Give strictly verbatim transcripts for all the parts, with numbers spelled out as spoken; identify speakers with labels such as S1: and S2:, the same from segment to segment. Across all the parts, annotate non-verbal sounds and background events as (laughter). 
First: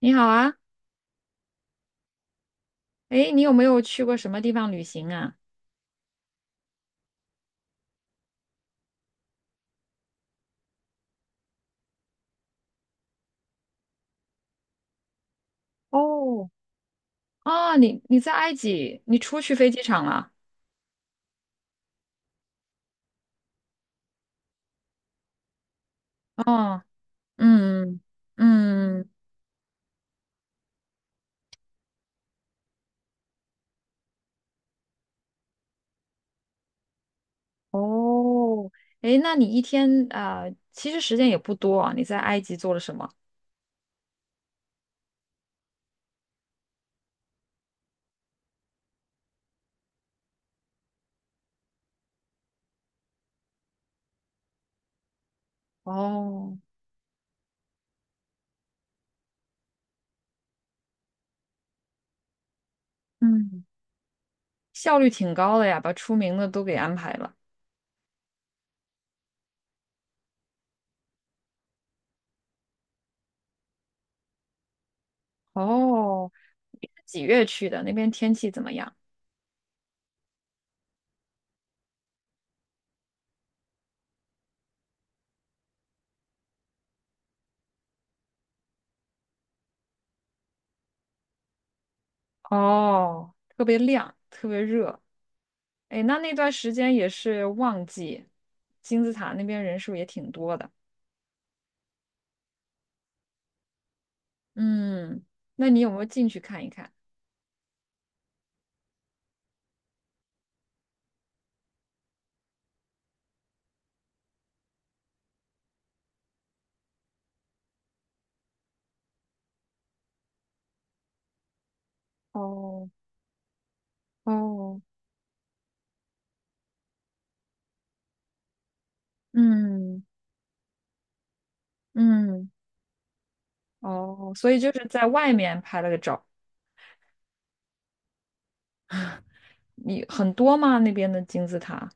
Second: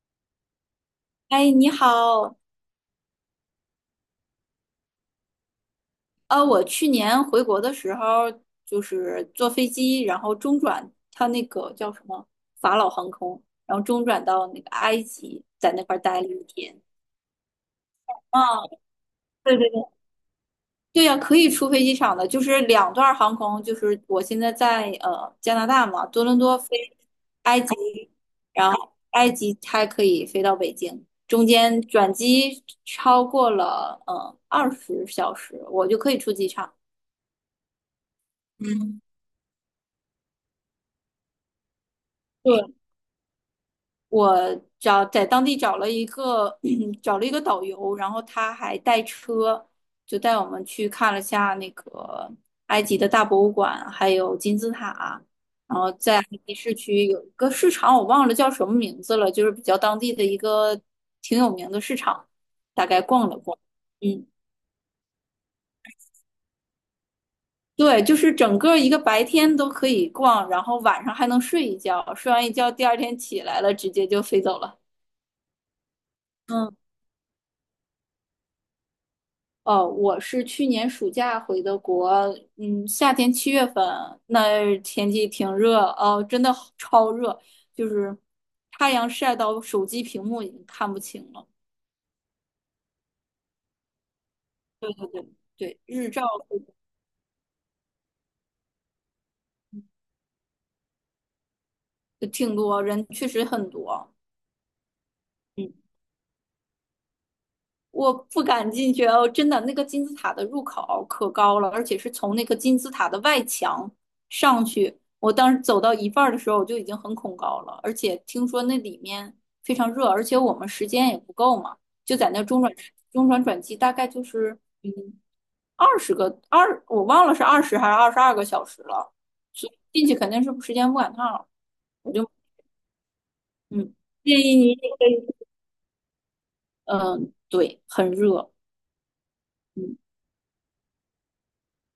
S1: 你好啊。
S2: 哎，你好。
S1: 诶，你有没有去过什么地方旅行啊？
S2: 呃，我去年回国的时候，就是坐飞机，然后中转，它那个叫什么法老航空，然后中转到那个埃及，在那块儿待了一
S1: 哦。
S2: 天。
S1: 啊，你你在埃
S2: 啊，
S1: 及，你出去
S2: 对对
S1: 飞机
S2: 对，
S1: 场了？
S2: 对呀，可以出飞机场的，就是两段航空。就是我现在在呃加拿大嘛，多伦多
S1: 哦。
S2: 飞，
S1: 嗯
S2: 然后
S1: 嗯。
S2: 埃及还可以飞到北京，中间转机超过了呃二十小时，我就可以出机场。
S1: 哦。
S2: 嗯。
S1: 诶，那你一天啊，呃其实时间也不多啊，你在埃及做了
S2: 对。
S1: 什么？
S2: 我找在当地找了一个 (clears throat) 找了一个导游，然后他还带车，就带我们去看了下那个埃及的大博物馆，还有金字塔。然后在埃及
S1: 哦。
S2: 市区有一个市场，我忘了叫什么名字了，就是比较当地的一个挺有名的市场，大概逛了逛。
S1: 嗯。
S2: 嗯。
S1: 效率挺高的呀，把出名的都给安排了。
S2: 对，就是整个一个白天都可以逛，然后晚上还能睡一觉，睡完一觉第二天起来了，直接就飞走了。
S1: 哦，
S2: 嗯。
S1: 你是几月去的？那边天气怎么样？
S2: 哦，我是去年暑假回的国，嗯，夏天七月份，那天气挺热。哦，真的好超热，就是太阳晒到手机屏幕已经看不清了。
S1: 哦，特别亮，特别热。
S2: 对，
S1: 哎，
S2: 日
S1: 那
S2: 照
S1: 那段时间也是旺季，金字塔那边人数也挺多的。
S2: 挺多，人确实很多。
S1: 嗯，那
S2: 嗯。
S1: 你有没有进去看一看？
S2: 我不敢进去哦，真的。那个金字塔的入口可高了，而且是从那个金字塔的外墙上去。我当时走到一半儿的时候，我就已经很恐高了，而且听说那里面非常热，而且我们时间也不够嘛。就在那中转
S1: 哦
S2: 中转转机，大概就是
S1: 哦
S2: 嗯二十个二，我忘了是二十还是二十二个小时了，所以
S1: 嗯
S2: 进去肯定是时间不赶趟了。我就
S1: 嗯。
S2: 嗯
S1: 哦，
S2: 建
S1: 所
S2: 议
S1: 以
S2: 你
S1: 就
S2: 也
S1: 是
S2: 可
S1: 在外
S2: 以。
S1: 面拍了个照。
S2: 嗯，对，很热。嗯。
S1: 你很多吗？那边的金字塔？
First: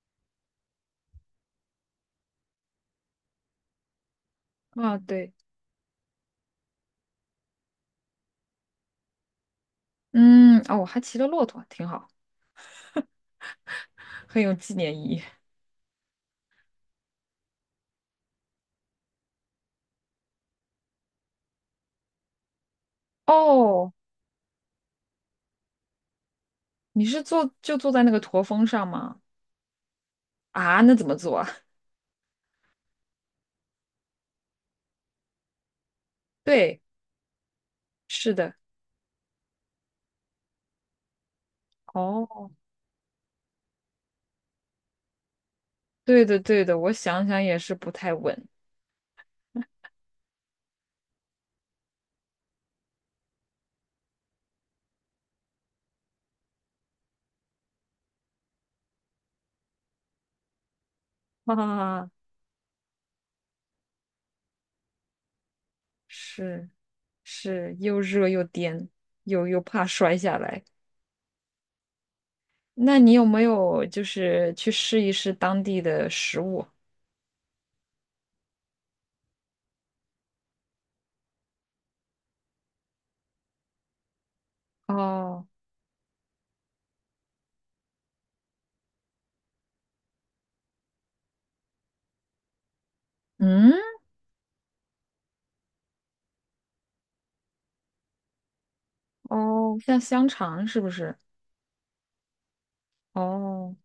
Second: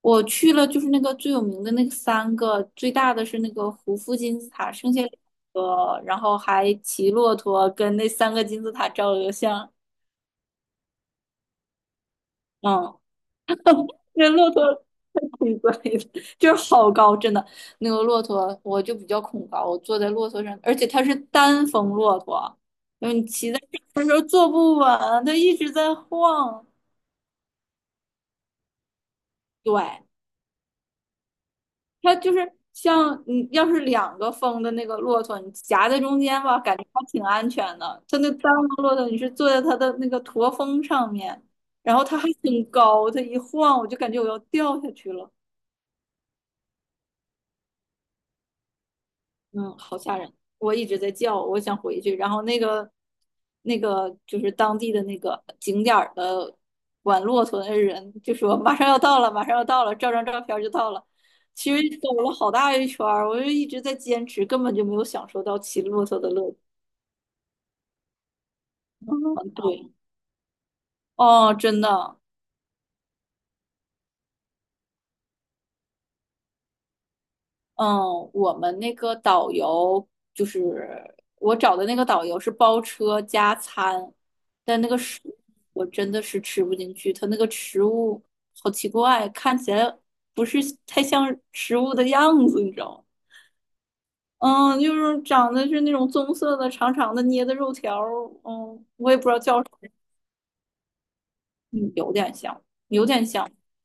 S2: 我去了，就是那个最有名的那个三个，最大的是那个胡夫金字塔，剩
S1: 啊，
S2: 下两
S1: 对。
S2: 个，然后还骑骆驼跟那三个金字塔照了个相。
S1: 嗯。哦，我还骑了骆驼，挺好，
S2: 嗯，那
S1: 很
S2: 骆
S1: 有
S2: 驼
S1: 纪
S2: (laughs)
S1: 念意
S2: 太
S1: 义。
S2: 挺贵的，就是好高，真的。那个骆驼我就比较恐高，我坐在骆驼上，而且它是单峰骆驼，因为你骑在上面
S1: 哦，
S2: 的时候坐不稳，它一直在晃。
S1: 你是坐就坐在那个驼峰上吗？
S2: 对，
S1: 啊，那怎么坐啊？
S2: 它就是像你要是两个风的那个骆驼，你夹在中间吧，感
S1: 对，
S2: 觉还挺安全的。它那
S1: 是
S2: 单
S1: 的。
S2: 个骆驼，你是坐在它的那个驼峰上面，然后它还
S1: 哦，
S2: 挺高，它一晃我就感觉我要掉下去了。
S1: 对的对的，我想想也是不太稳。
S2: 嗯，好吓人！我一直在叫，我想回去。然后那个那个就是当地的那个景点儿的管骆驼的人就说马上要到了，马上要到了，照张照片儿就到了。其实
S1: 啊，
S2: 走了好大一圈儿，我就一直在坚持，根本就没有享受到骑骆驼的乐趣。
S1: 是是，又热又颠，
S2: 嗯，
S1: 又又怕
S2: 对。
S1: 摔下来。
S2: 哦，真的。
S1: 那你有没有就是去试一试当地的食物？
S2: 嗯，我们那个导游就是我找的那个导游是包车加餐，但那个食物
S1: 哦。
S2: 我真的是吃不进去。他那个食物好奇怪，看起来不是太像食物的样子，你知道吗？
S1: 嗯。
S2: 嗯，就是长得是那种棕色的、长长的捏的肉条儿。嗯，我也不知道叫什
S1: 哦，
S2: 么。
S1: 像香肠是不是？
S2: 嗯，有点像，有点像。
S1: 哦，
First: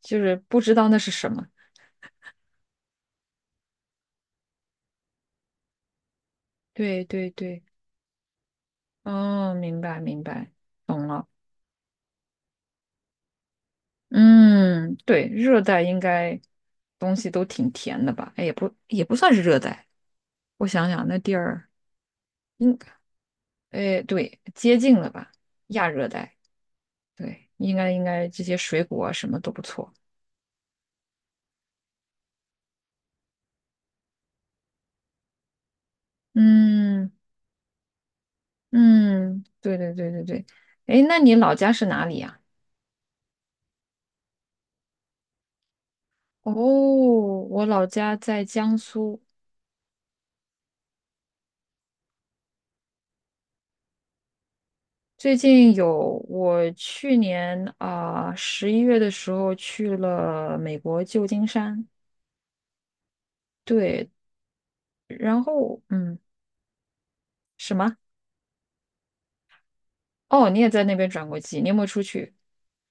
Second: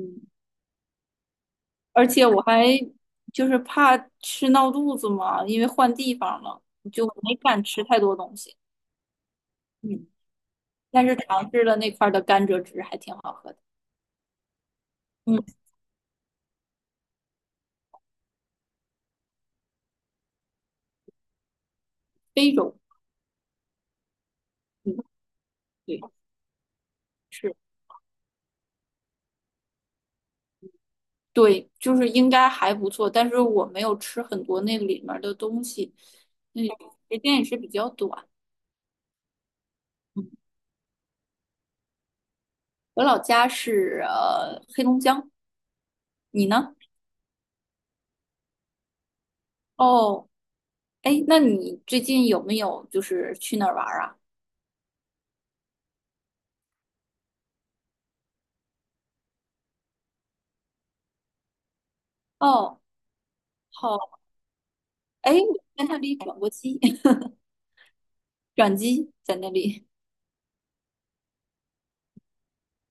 S1: 就是不知道那是什么。
S2: 而且我还就是怕吃闹肚子嘛，因为换地方了，
S1: 对
S2: 就
S1: 对
S2: 没敢
S1: 对。
S2: 吃太多东西。
S1: 哦，明白
S2: 嗯，
S1: 明白，
S2: 但
S1: 懂
S2: 是
S1: 了。
S2: 尝试了那块儿的甘蔗汁，还挺好喝的。
S1: 嗯，对，
S2: 嗯，
S1: 热带应该东西都挺甜的吧？哎，也不也不算是热带，我想想，那地儿
S2: 非洲，
S1: 应哎，对，接
S2: 嗯，
S1: 近了吧，亚
S2: 对，
S1: 热带，对，
S2: 是，
S1: 应该应该这些水果啊什么都不错。
S2: 对，就是应该还不错，但是我没有吃很多那里面儿的东西。嗯，
S1: 嗯
S2: 时间也是比较短。
S1: 嗯。对对对对
S2: 嗯。
S1: 对。哎，那你老家是哪里呀？
S2: 我老家是呃黑龙江，你
S1: 哦，
S2: 呢？
S1: 我老家在江苏。
S2: 哦。哎，那你最近有没有就是去哪儿玩儿啊？
S1: 最近有，我去年啊十一月的时候去了美国旧金山。
S2: 哦。
S1: 对。
S2: 好。哎，
S1: 然
S2: 我
S1: 后，
S2: 在那里
S1: 嗯，
S2: 转过机，(laughs)
S1: 什么？
S2: 转机在那里。
S1: 哦，你也在那边转过机，你有没有出去？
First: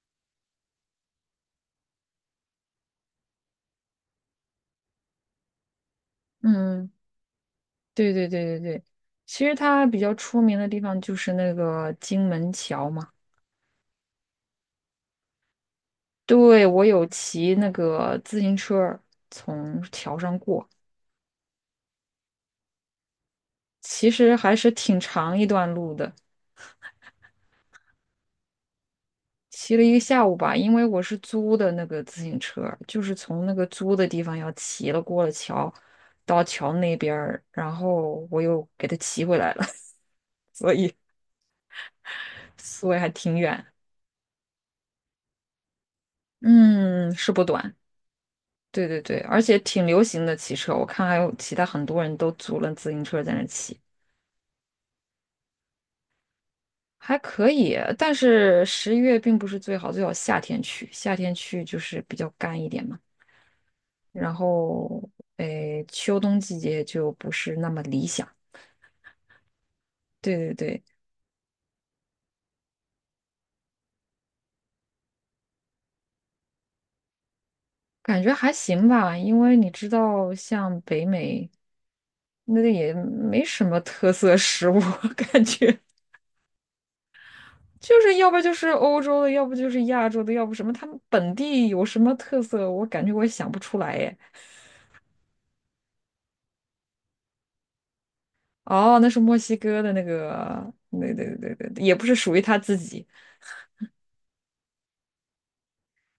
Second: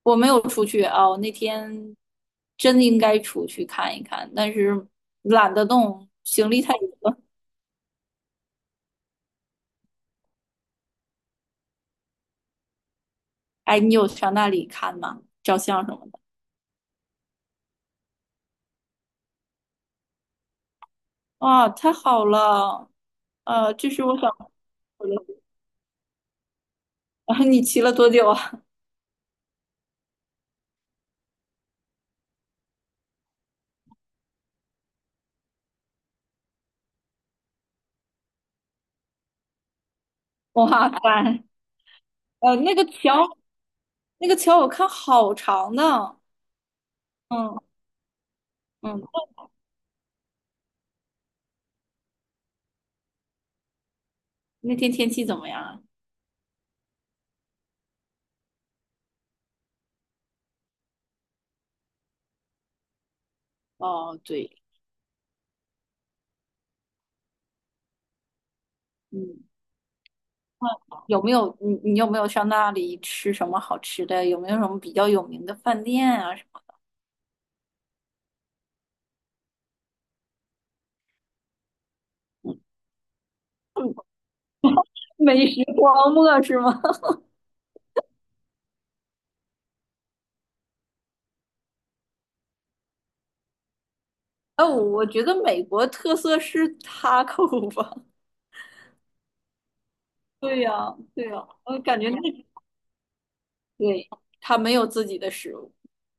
S2: 我没有出去啊，我那天真应该出去看一看，但是懒得动，行李太
S1: 嗯。
S2: 多。了。
S1: 对对对对对，其实它比较出名的地方就是那个金门桥嘛。
S2: 哎，你有上那里看吗？照相什么的？
S1: 对，我有骑那个自行车儿从桥上过，
S2: 哇，太好了！呃，这是
S1: 其
S2: 我想
S1: 实还是挺
S2: 我
S1: 长
S2: 的。
S1: 一段路的，
S2: (laughs) 啊，你骑了多久啊？
S1: 骑了一个下午吧。因为我是租的那个自行车儿就是从那个租的地方要骑了过了桥，到桥那边儿，然后我又给它骑回来了，(laughs) 所
S2: 哇
S1: 以
S2: 塞。呃，那个
S1: 所以还
S2: 桥，
S1: 挺远。
S2: 那个桥我看好长呢。
S1: 嗯，是不
S2: 嗯。
S1: 短。对
S2: 嗯，
S1: 对对，而且挺流行的骑车，我看还有其他很多人都租了自行车在那骑，
S2: 那天天气怎么样啊？
S1: 还可以。但是十一月并不是最好，最好夏天去，夏天去就是比较干一点嘛。
S2: 哦，
S1: 然
S2: 对。
S1: 后，诶，秋冬季节就不是那么理想。
S2: 嗯。
S1: 对对对。
S2: 有没有你你有没有上那里吃什么好吃的？有没有什么比较有名的饭店啊？什么
S1: 感觉还行吧，因为你知道，像北美，那个也没什么特色食物，(laughs)
S2: (laughs)
S1: 感
S2: 美食
S1: 觉。
S2: 荒漠是吗？(laughs)
S1: 就是要不就是欧洲的，要不就是亚洲的，要不什么，他们本地有什么特色，我感觉我也想不出来耶。
S2: 哎，我我觉得美国特色是他 a 吧。
S1: 哦，那是墨西哥的那
S2: (laughs) 对
S1: 个，
S2: 呀，
S1: 对
S2: 对
S1: 对
S2: 呀，
S1: 对
S2: 我
S1: 对，也
S2: 感
S1: 不
S2: 觉
S1: 是
S2: 那
S1: 属于他自己，
S2: 对他没有自己的食物。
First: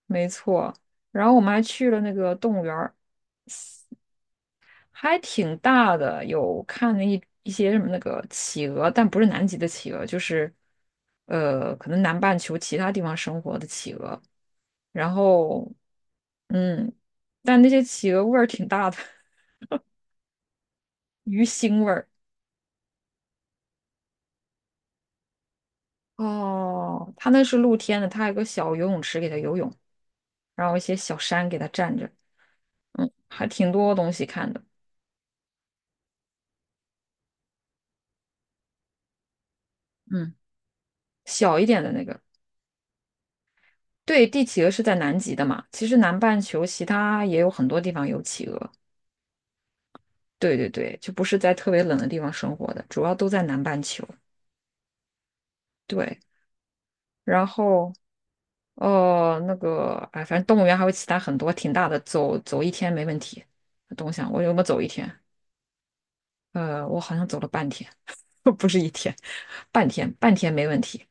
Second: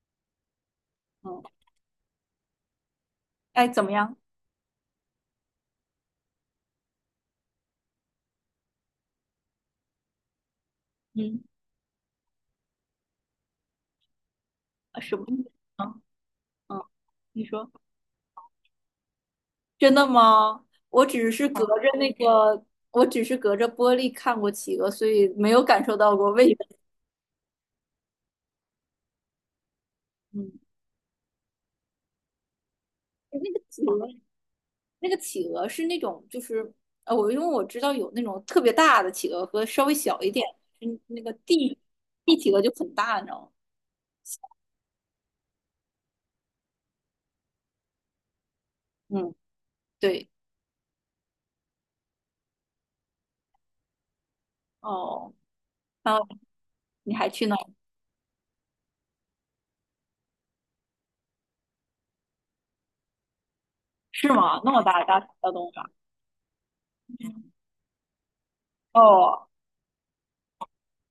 S1: 没错。然后
S2: 嗯。
S1: 我们还去了那个动物园儿，
S2: 哎，怎么样？
S1: 还挺大的，有看了一一些什么那个企鹅，但不是南极的企鹅，就是
S2: 嗯，
S1: 呃，可能南半球其他地方生活的企鹅。
S2: 啊
S1: 然
S2: 什么意思
S1: 后，
S2: 啊？嗯，
S1: 嗯，
S2: 你
S1: 但那
S2: 说。
S1: 些企鹅味儿挺大的，
S2: 真的吗？我
S1: (laughs)
S2: 只
S1: 鱼
S2: 是隔
S1: 腥
S2: 着
S1: 味儿。
S2: 那个，我只是隔着玻璃看过企鹅，所以没有感受到过味道。
S1: 哦，它那是露天的，它还有个小游泳池给它游泳，
S2: 嗯，
S1: 然后一些小山给它站着，嗯，
S2: 那
S1: 还
S2: 个
S1: 挺
S2: 企
S1: 多
S2: 鹅。
S1: 东西看的。
S2: 那个企鹅是那种就是呃，我因为我知道有那种特别大的企鹅和稍微小一
S1: 嗯，
S2: 点。嗯，那个
S1: 小一
S2: 地
S1: 点的那个。
S2: 地企鹅就很大，你知道吗？
S1: 对，帝企鹅是在南极的嘛，其实南半球其他也有很多地方有企鹅。
S2: 嗯，对。
S1: 对对对，就不是在特别冷的地方生活的，主要都在南半球。
S2: 哦，还
S1: 对，
S2: 有你还
S1: 然
S2: 去那儿
S1: 后呃，那个哎，反正动物园还有其他很多挺大的，走走一天没问题。我东
S2: 是
S1: 想我有没
S2: 吗？
S1: 有
S2: 那
S1: 走
S2: 么
S1: 一
S2: 大
S1: 天？
S2: 大大动物园。
S1: 呃，我好像走了半天。(laughs) 不是一天，
S2: 哦，
S1: 半天，半天没问题。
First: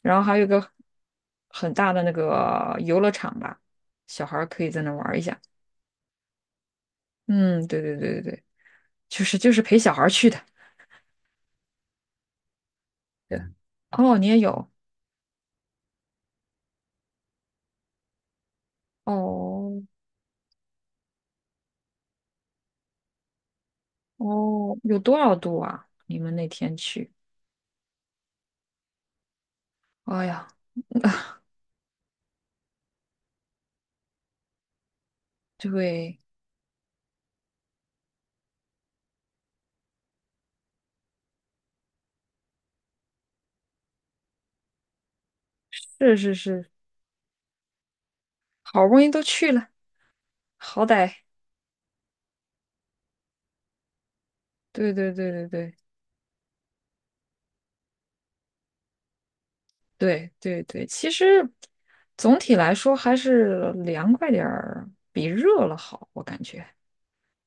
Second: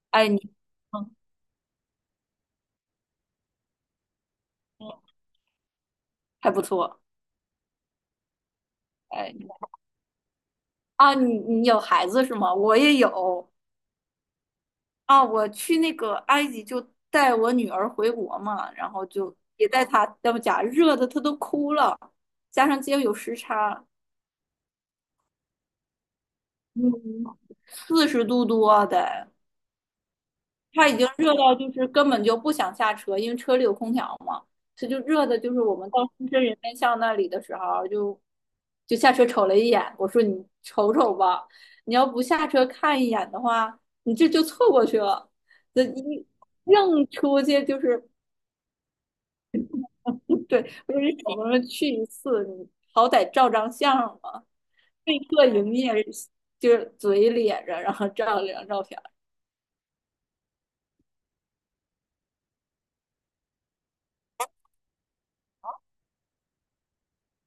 S1: 然后
S2: 哎你，
S1: 还有一个
S2: 嗯
S1: 很大的那个游乐场吧，小孩儿可以在那玩
S2: 嗯，
S1: 儿一下。
S2: 还不错。
S1: 嗯，对对对对对，就
S2: 哎
S1: 是
S2: 你
S1: 就是陪小孩儿去的。
S2: 啊，你你有孩子是吗？我也有
S1: 对。哦，你也有。
S2: 啊。我去那个埃及就带我女儿回国嘛，然后就也
S1: 哦
S2: 带她，要不假热的她都哭了，加上今天有时差。
S1: 哦，有多少度啊？你们那天
S2: 嗯，
S1: 去？
S2: 四十度多啊得。
S1: 哎呀。
S2: 他已经热
S1: (laughs)
S2: 到就是根本就不想下车，因为车里有空调嘛。他就热的，就是我们到
S1: 对，
S2: 深圳人民巷那里的时候就，就下车瞅了一眼。我说你瞅瞅吧，你要不下车看一眼的话，你这就错过去了，那
S1: 是
S2: 一
S1: 是是，
S2: 硬出去就是。
S1: 好不容易都去了，
S2: 对，
S1: 好
S2: 我说你
S1: 歹，
S2: 怎么去一次，你好歹照张相嘛。
S1: 对对
S2: 被
S1: 对
S2: 迫
S1: 对
S2: 营
S1: 对。
S2: 业就是嘴咧着，然后照了两张照片。
S1: 对对对，其实总体来说还是凉快点儿比热了好，我感觉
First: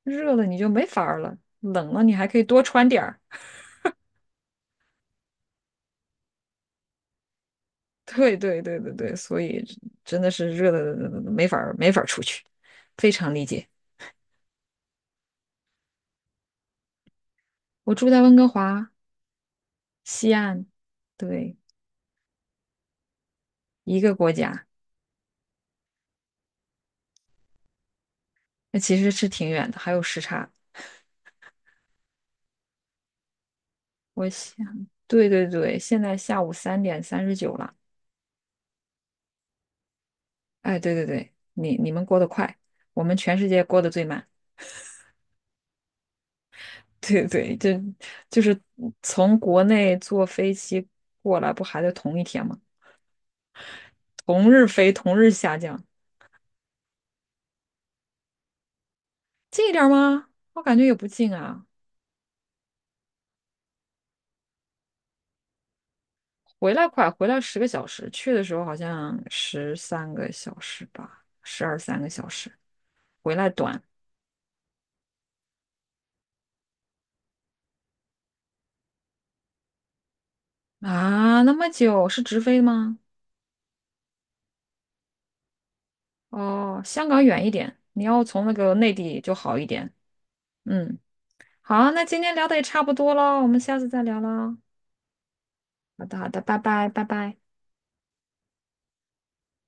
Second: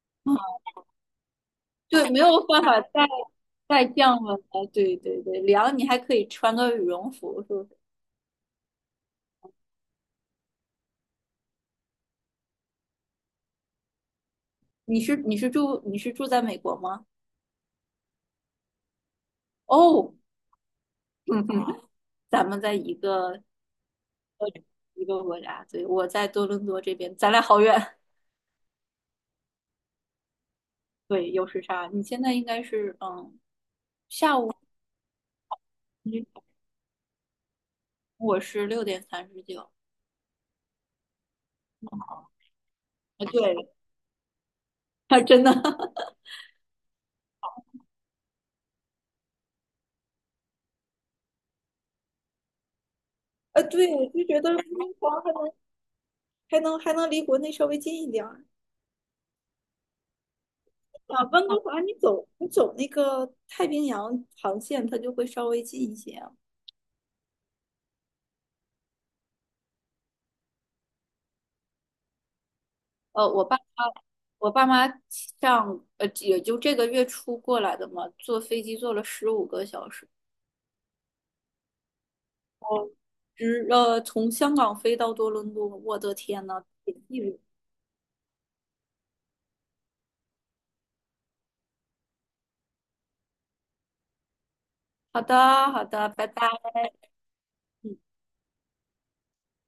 S1: 热了你就没法儿了，冷了
S2: 对，
S1: 你
S2: 没
S1: 还可以
S2: 有办
S1: 多
S2: 法
S1: 穿
S2: 再
S1: 点儿。(laughs)
S2: 再降温了。哎对对对，凉你还可以穿个羽绒服，是不是？
S1: 对对对对对，所以真的是热的没法儿没法儿出去，非常理解。
S2: 你是你是住你是住在美国吗？
S1: 我住在温哥华
S2: 哦。
S1: 西岸。
S2: 嗯
S1: 对，
S2: 哼。(laughs) 咱们在一个
S1: 一个国家。
S2: 一个国家。对，我在多伦多这边，咱俩好远。
S1: 那其实是挺远的，还有时差。
S2: (laughs) 对，有时差。你现在应该是。嗯，
S1: 我想，对对对，现在下
S2: 你
S1: 午三点三十九了。
S2: 我是六点三十九。
S1: 哎，对对对，你你们过得快，我们
S2: 啊，
S1: 全世
S2: 对。
S1: 界过得最慢。
S2: (laughs) 还真的。 (laughs)
S1: (laughs) 对对，就就是从国内坐飞机过来，不还得同一天吗？
S2: 啊，对，我就觉
S1: 同
S2: 得温
S1: 日
S2: 哥
S1: 飞，同
S2: 华还
S1: 日
S2: 能
S1: 下降，
S2: 还能还能离国内稍微近一点。
S1: 近一点儿吗？我感觉也不
S2: 啊，
S1: 近
S2: 温哥
S1: 啊。
S2: 华你走你走那个太平洋航线，它就会稍微近一些。
S1: 回来快，回来十个小时，去的时候好像十三个小时吧，十二三个小时，
S2: 呃，
S1: 回
S2: 我
S1: 来
S2: 爸
S1: 短
S2: 妈我爸妈上呃也就这个月初过来的嘛，坐飞机坐了十五个小时。
S1: 啊，那么久是直飞
S2: 哦，
S1: 吗？
S2: 直呃从香港飞到多伦多，我的天呐。
S1: 哦，香港远一点，你要从那个内地就好一点。嗯，好，那今天聊的也差不多了，我们下次再聊啦。
S2: 好的，好
S1: 好
S2: 的，
S1: 的，
S2: 拜
S1: 好的，
S2: 拜。
S1: 拜拜，拜拜。